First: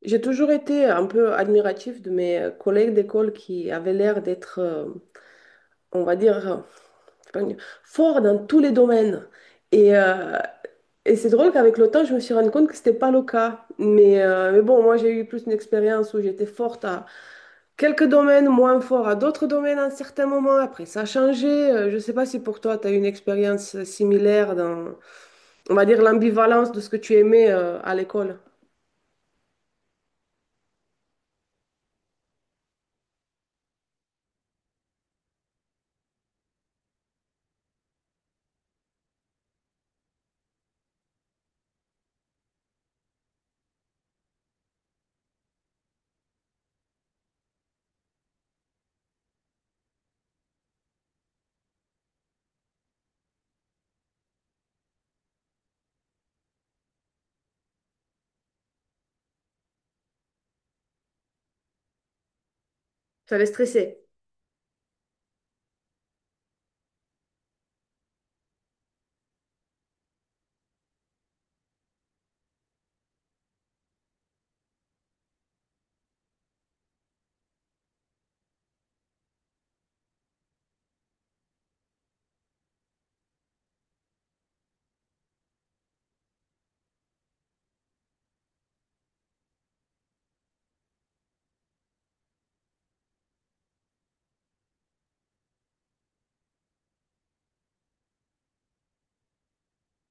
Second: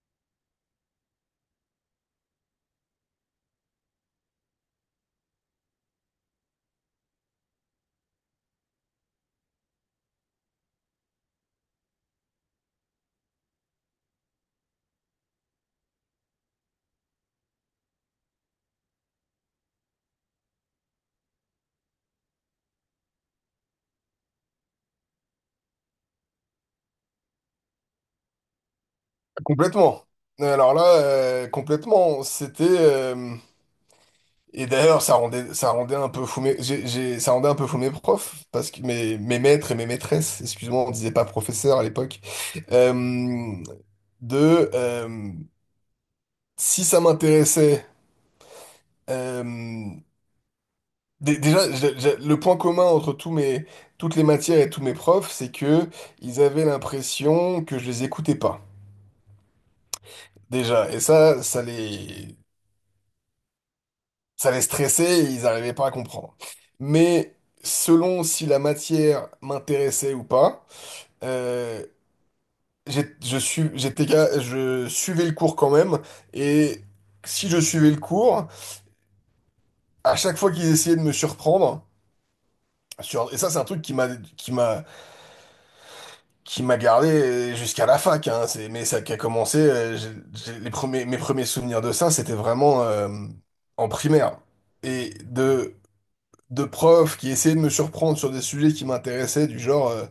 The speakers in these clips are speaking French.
J'ai toujours été un peu admiratif de mes collègues d'école qui avaient l'air d'être, on va dire, c'est pas une- forts dans tous les domaines. Et, euh, et c'est drôle qu'avec le temps, je me suis rendu compte que c'était pas le cas. Mais bon, moi, j'ai eu plus une expérience où j'étais forte à quelques domaines, moins fort à d'autres domaines à un certain moment. Après, ça a changé. Je ne sais pas si pour toi, tu as eu une expérience similaire dans, on va dire, l'ambivalence de ce que tu aimais, à l'école. Complètement. Alors là, complètement, c'était et d'ailleurs ça rendait un peu fou ça rendait un peu fou mes profs parce que mes maîtres et mes maîtresses, excuse-moi, on disait pas professeur à l'époque, euh, de si ça m'intéressait, euh, le point commun entre tous mes toutes les matières et tous mes profs, c'est que ils avaient l'impression que je les écoutais pas déjà et ça ça les Ça allait stresser. ça les stressait et ils n'arrivaient pas à comprendre. Mais selon si la matière m'intéressait ou pas, euh, j'ai- je su- j'étais, ga- je suivais le cours quand même. Et si je suivais le cours, à chaque fois qu'ils essayaient de me surprendre, et ça c'est un truc qui qui m'a m'a gardé jusqu'à la fac, hein, c'est, mais ça qui a commencé. Les premiers, mes premiers souvenirs de ça, c'était vraiment en primaire. Et de profs qui essayaient de me surprendre sur des sujets qui m'intéressaient, du genre euh,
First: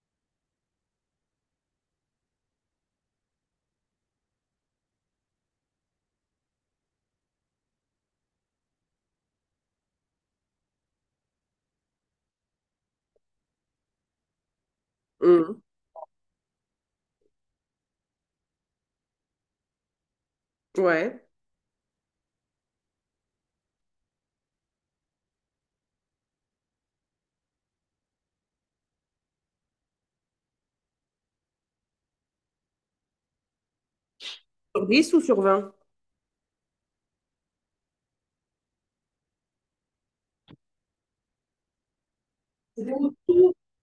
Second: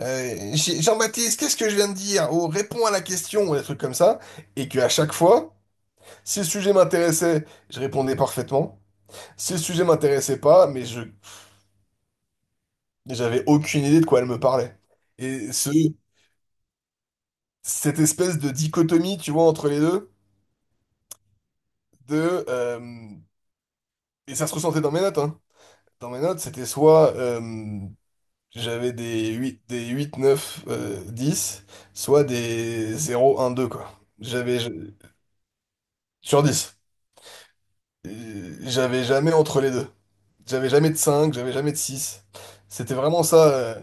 euh, J- Jean-Baptiste, qu'est-ce que je viens de dire? Oh, réponds à la question, ou des trucs comme ça. Et que à chaque fois, si le sujet m'intéressait, je répondais parfaitement. Si le sujet m'intéressait pas, mais je j'avais aucune idée de quoi elle me parlait. Et Mhm. ce, cette espèce de dichotomie, tu vois, entre les deux, Ouais. de et ça se ressentait dans mes notes, hein. Dans mes notes, c'était soit, j'avais des huit, neuf, 10, soit des zéro, un, deux, quoi. J'avais, Sur 10 ou sur 20. sur dix. J'avais jamais entre les deux. J'avais jamais de cinq, j'avais jamais de six. C'était vraiment ça, euh,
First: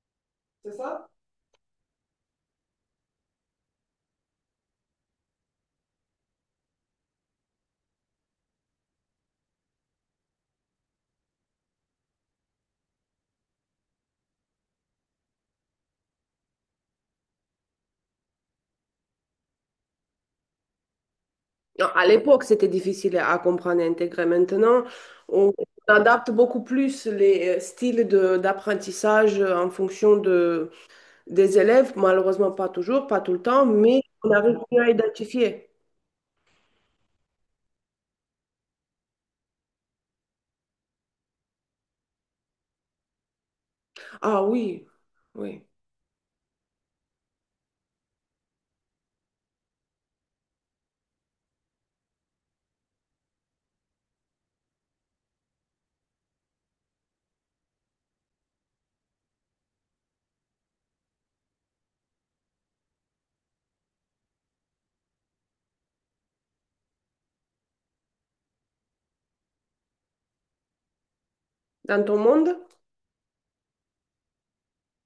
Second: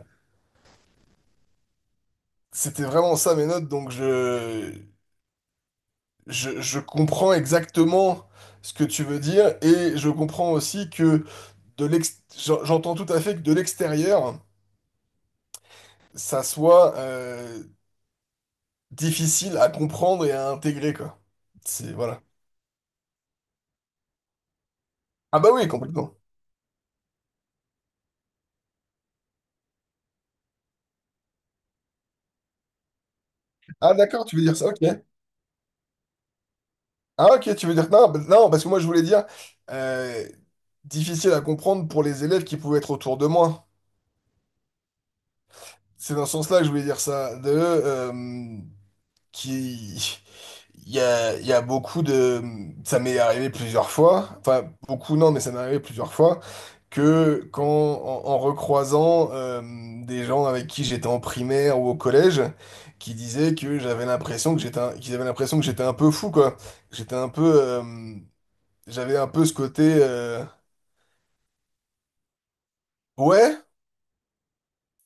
c'était vraiment ça mes notes, donc je comprends exactement ce que tu veux dire, et je comprends aussi que j'entends tout à fait que de l'extérieur, ça soit, difficile à comprendre et à intégrer, quoi. C'est, À voilà. l'époque, c'était difficile à comprendre et intégrer. Maintenant, Ah bah on oui, complètement. adapte beaucoup plus les styles d'apprentissage en fonction de, des élèves. Malheureusement, pas toujours, pas tout le temps, Ah mais d'accord, on tu veux dire arrive ça, ok. mieux à identifier. Ah ok, Non, non parce que moi je voulais dire, euh, difficile à comprendre pour les élèves qui pouvaient être autour de moi. Ah oui, oui. C'est dans ce sens-là que je voulais dire ça. De, qui il y a, beaucoup de ça m'est arrivé plusieurs fois, enfin beaucoup non mais ça m'est arrivé plusieurs fois que quand en recroisant des gens avec qui j'étais en primaire ou au collège qui disaient que j'avais l'impression que j'étais un- qu'ils avaient l'impression que j'étais un peu fou quoi, j'étais un peu, j'avais un peu ce côté, Dans ton monde? ouais,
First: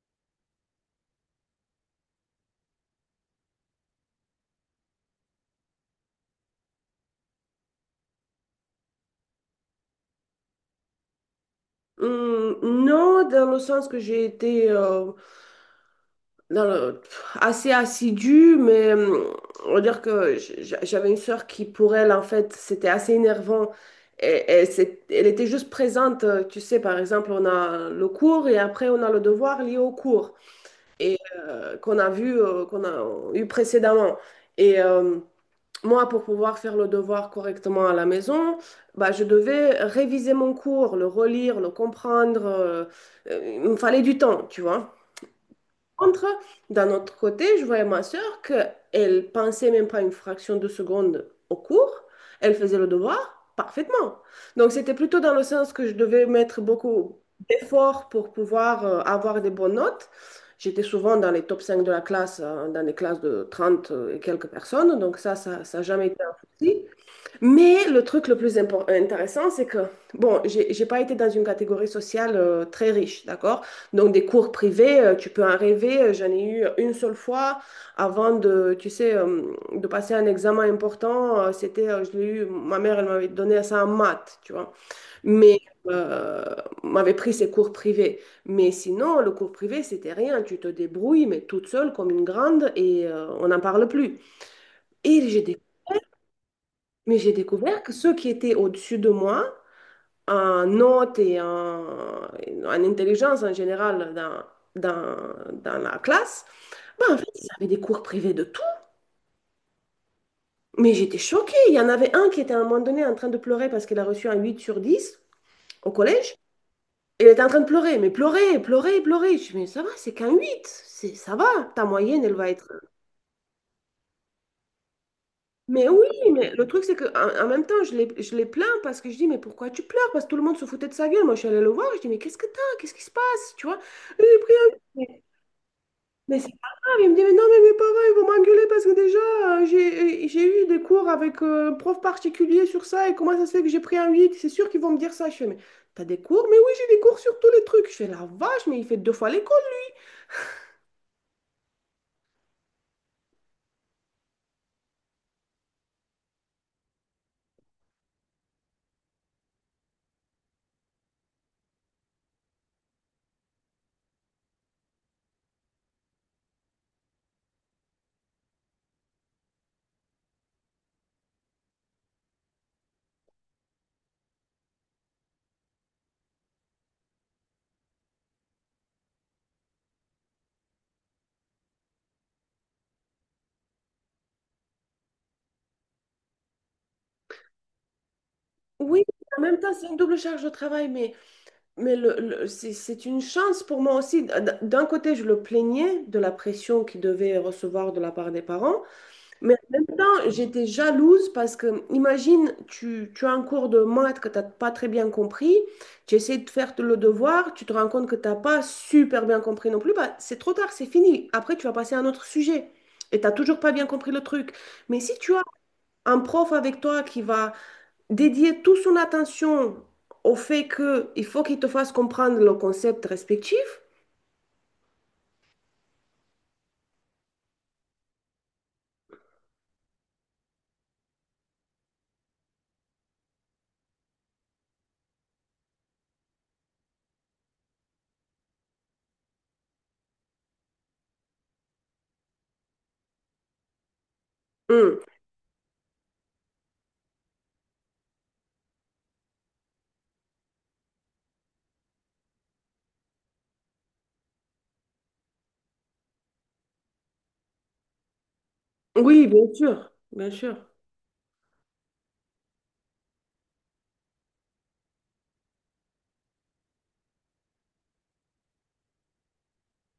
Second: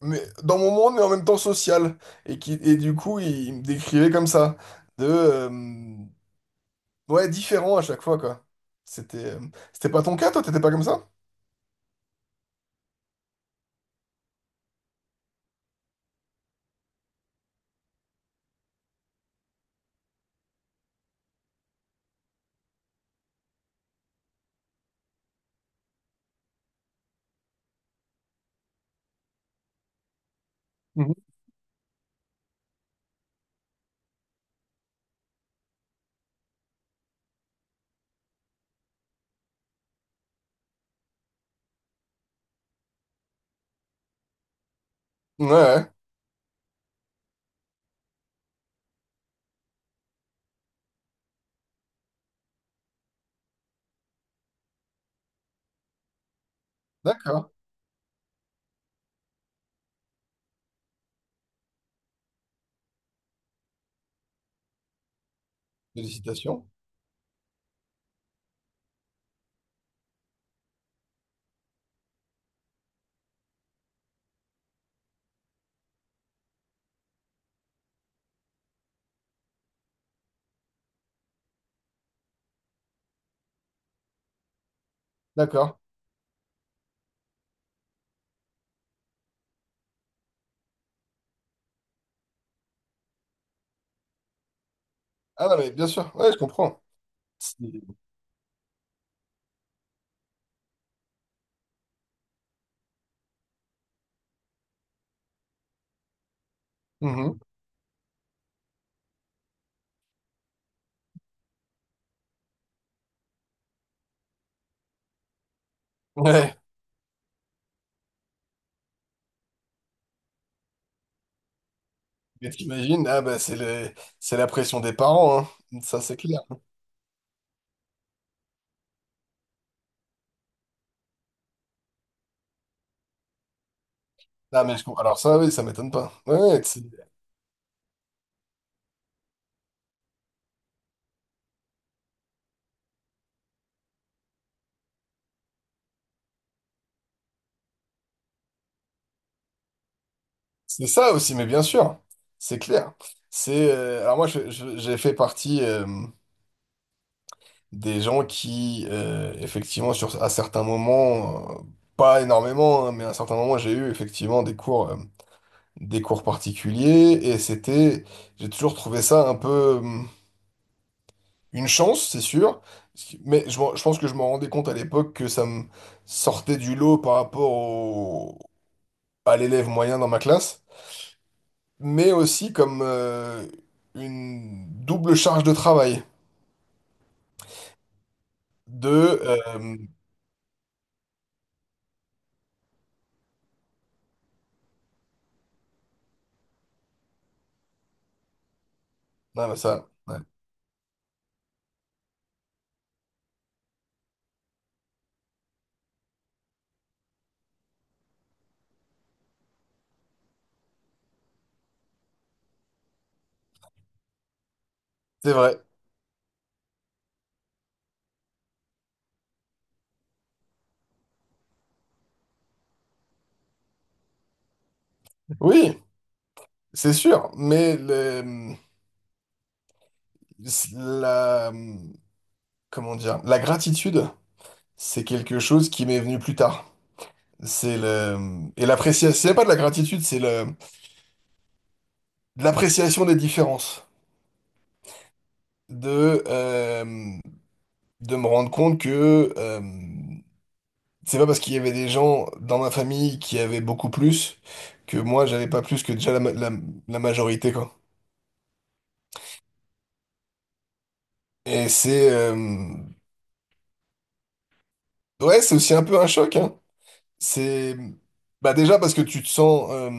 mais dans mon monde mais en même temps social et qui et du coup ils me décrivaient comme ça, de ouais, différent à chaque fois, quoi. C'était euh, C'était pas ton cas, toi? T'étais pas comme ça? Non, dans le sens que j'ai été, dans le- assez assidue, mais on va dire que j'avais une sœur qui, pour elle, en fait, c'était assez énervant. Et, elle était juste présente, tu sais, par exemple, on a le cours et après on a le devoir lié au cours Mhm. et qu'on a vu, qu'on a eu précédemment. Et euh, Moi, pour pouvoir faire le devoir correctement à la maison, bah, je devais réviser mon cours, le relire, le comprendre. Il me fallait du temps, tu vois. Ouais, ouais. Contre, d'un autre côté, je voyais ma sœur qu'elle pensait même pas une fraction de seconde au cours, elle faisait le devoir parfaitement. Donc c'était plutôt dans le sens que je devais mettre beaucoup D'accord. d'efforts pour pouvoir avoir des bonnes notes. J'étais souvent dans les top 5 de la classe, dans des classes de 30 et quelques personnes, donc ça n'a jamais été un Félicitations. souci. Mais le truc le plus intéressant, c'est que, bon, j'ai pas été dans une catégorie sociale très riche, d'accord? Donc, des cours privés, tu peux en rêver. J'en ai eu une seule fois avant de de passer un examen important. Je l'ai eu, ma mère, elle m'avait donné ça en maths, tu vois. Mais, D'accord. euh, M'avait pris ses cours privés. Mais sinon, le cours privé, c'était rien. Tu te débrouilles, mais toute seule, comme une grande, et on n'en parle plus. Et j'ai Ah non, mais bien sûr. Ouais, je comprends. mais j'ai C'est- découvert que ceux qui étaient au-dessus de moi, en notes et en, en intelligence en général dans la classe, ben en fait, Mhm. ils avaient des cours privés de tout. Mais j'étais choquée. Il y en avait un qui était à un moment donné en train de pleurer parce qu'il a reçu un 8 sur 10 au collège. Ouais. Il était en train de pleurer, mais pleurer, pleurer, pleurer. Je me dis, mais ça va, c'est qu'un 8 c'est, ça va. Ta moyenne, elle va Mais être t'imagines, ah bah c'est la pression des parents, hein. mais Ça, oui, c'est clair. mais le truc, c'est que en même temps, je les plains parce que je dis, mais pourquoi tu pleures? Parce que tout le monde se foutait de sa gueule. Moi, je suis allée le voir, je dis, mais qu'est-ce que t'as? Qu'est-ce qui se passe? Tu vois? Lui, il a pris Ah, mais un- je comprends. Alors ça, oui, ça m'étonne pas. Ouais, mais c'est ouais, pas c'est grave. Il me dit, mais non, mais mes parents, ils vont m'engueuler parce que déjà, j'ai eu des cours avec un prof particulier sur ça et comment ça se fait que j'ai pris un 8? C'est sûr qu'ils vont me dire ça. Je fais, mais t'as des cours? Mais oui, j'ai des cours sur tous les trucs. Je fais, la vache, mais il fait deux fois l'école. c'est ça aussi, mais bien sûr. C'est clair. Alors moi, j'ai fait partie, des gens qui, effectivement, à certains moments, pas énormément, hein, mais à certains moments, j'ai eu effectivement des cours particuliers, et c'était, j'ai toujours trouvé ça un peu, une chance, c'est sûr, mais je pense que je m'en rendais compte à l'époque que ça me sortait du lot par rapport à l'élève moyen dans ma classe, mais aussi comme, une double charge de travail, de, Oui, en même temps, euh, c'est une double charge de travail, mais c'est une chance pour moi aussi. D'un côté, je le plaignais de la pression qu'il devait recevoir de la part des parents, non, mais mais en même ça, ouais, temps, j'étais jalouse parce que, imagine, tu as un cours de maths que tu n'as pas très bien compris, tu essaies de faire le devoir, tu te rends compte que tu n'as pas super bien compris non plus, bah, c'est trop tard, c'est fini. Après, tu vas passer à un autre sujet et tu n'as toujours pas bien compris le truc. Mais si c'est tu as vrai. un prof avec toi qui va dédier toute son attention au fait que il faut qu'il te fasse comprendre le concept respectif. Oui, c'est sûr, mais la, hum, comment dire, la gratitude, c'est quelque chose qui m'est venu plus tard. C'est et l'appréciation, c'est pas de la gratitude, de l'appréciation des différences. Hmm. De, euh, de me rendre compte que, c'est pas parce qu'il y avait des gens dans ma famille qui avaient beaucoup plus que moi j'avais pas plus que déjà la majorité, quoi. Oui, bien sûr, bien sûr. Et c'est, ouais, c'est aussi un peu un choc, hein. C'est bah déjà parce que tu te sens,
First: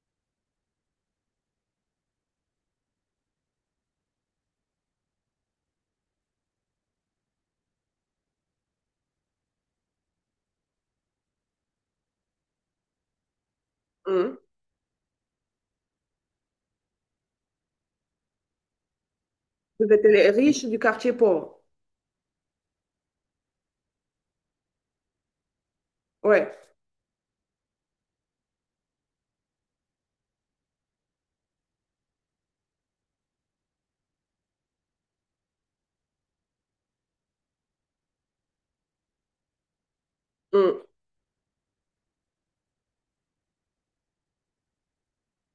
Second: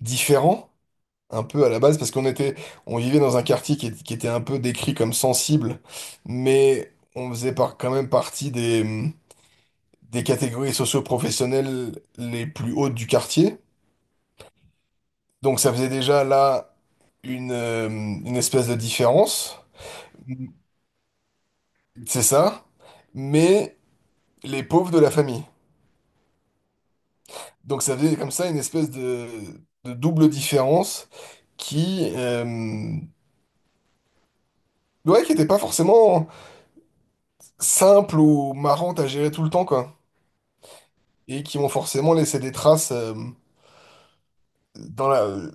différent un peu à la base parce qu'on vivait dans un quartier qui, qui était un peu décrit comme sensible, mais on faisait quand même partie des catégories socio-professionnelles les plus hautes du quartier. Hmm. Donc ça faisait déjà là une, une espèce de différence. Vous êtes les riches du quartier pauvre. C'est ça. Mais les pauvres de la famille. Ouais. Donc ça faisait comme ça une espèce de double différence qui, ouais, qui était pas forcément simple ou marrante à gérer tout le temps, quoi. Hmm. Et qui m'ont forcément laissé des traces, dans la,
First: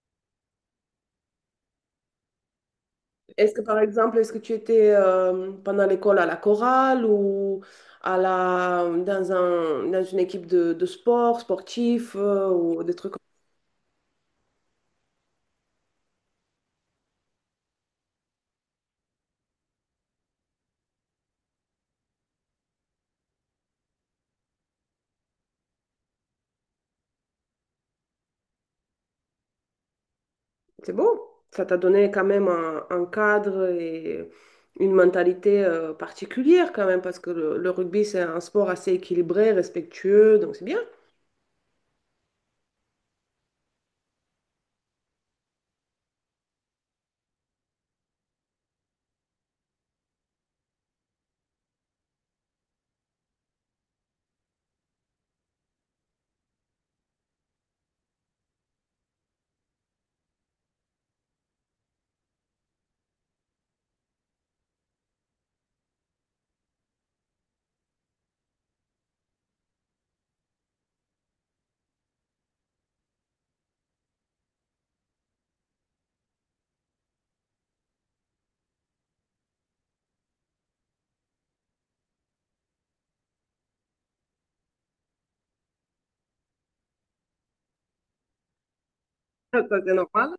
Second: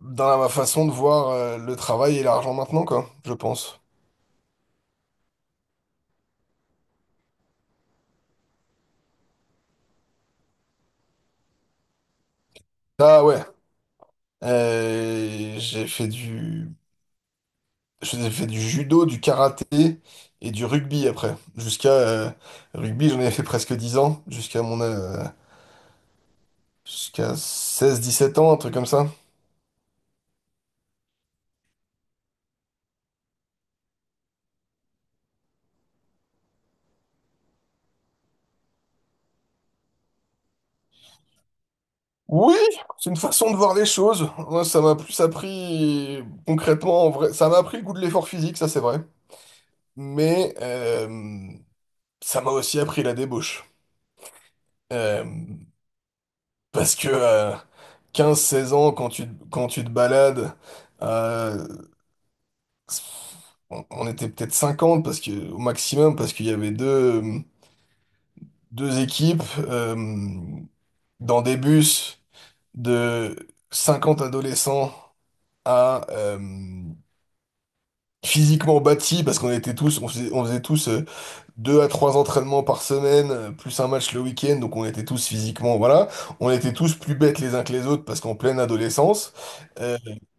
dans la façon de voir, le travail et l'argent maintenant, quoi, je Est-ce que par pense. exemple, est-ce que tu étais pendant l'école à la chorale ou à la dans un dans une équipe de sport sportif ou des trucs Ah ouais, euh, j'ai fait du, j'ai fait du judo, du karaté et du rugby après. Jusqu'à Rugby, j'en ai fait presque 10 ans, jusqu'à 16 17 ans, un truc comme ça. c'est beau. Ça t'a donné quand même un cadre et une mentalité particulière quand même, parce que le rugby, c'est un sport assez équilibré, respectueux, donc c'est bien. Oui, c'est une façon de voir les choses. Moi, ça m'a plus appris concrètement, en vrai. Ça m'a appris le goût de l'effort physique, ça c'est vrai. Mais ça m'a aussi appris la débauche. Euh, parce que 15 16 ans, quand tu te balades, euh, on était peut-être 50 parce que, au maximum, parce qu'il y avait deux équipes, dans des bus de 50 adolescents, à physiquement bâti parce qu'on était tous, on faisait tous, deux à trois entraînements par semaine, plus un match le week-end, donc on était tous physiquement, voilà, on était tous plus bêtes les uns que les autres parce qu'en pleine adolescence, Ça, c'est euh, normal,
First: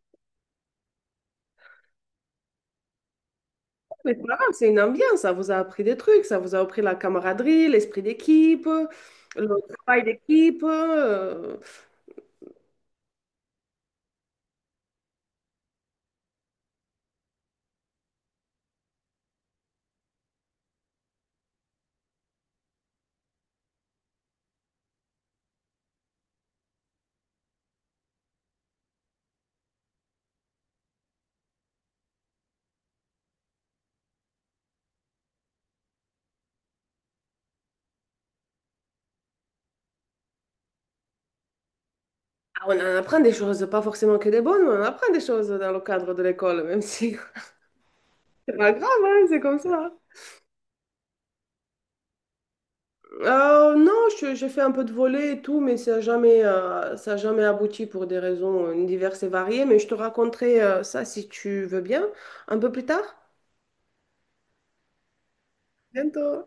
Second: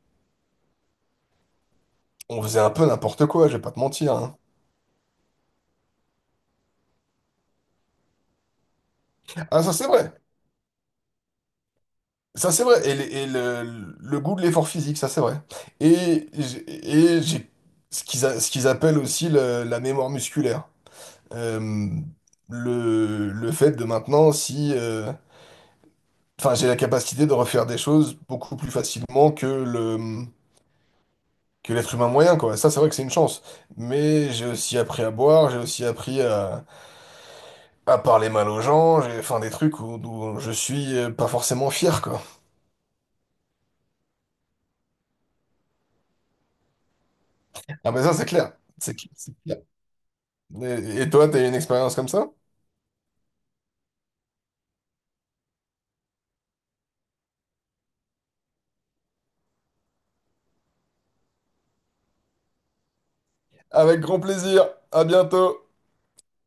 on faisait un peu n'importe quoi, je vais pas te mais mentir, c'est pas hein. grave, c'est une ambiance, ça vous a appris des trucs, ça vous a appris la camaraderie, l'esprit d'équipe, le Ah ça c'est travail vrai. d'équipe. Ça c'est vrai, et, le goût de l'effort physique, ça c'est vrai. Et j'ai ce qu'ils appellent aussi la mémoire musculaire. Euh, le fait de maintenant, si, enfin, j'ai la capacité de refaire des choses beaucoup plus facilement que que l'être humain moyen, quoi. Ça, c'est vrai que c'est une chance. Mais j'ai aussi appris à boire, j'ai aussi appris à parler mal aux gens, j'ai, enfin, des trucs où, où je suis, pas forcément fier, quoi. Ah, on en apprend des choses, pas forcément que des bonnes, mais on apprend des choses dans le cadre de l'école, même si Ah, mais ça, c'est clair. c'est pas grave, hein, C'est c'est clair. comme ça. Hein. Et toi, t'as eu une expérience comme ça? Non, j'ai fait un peu de volley et tout, mais ça n'a jamais, ça a jamais abouti pour des raisons diverses et variées. Mais je te raconterai ça si tu veux bien un peu plus tard. Avec grand plaisir. À bientôt. Bientôt.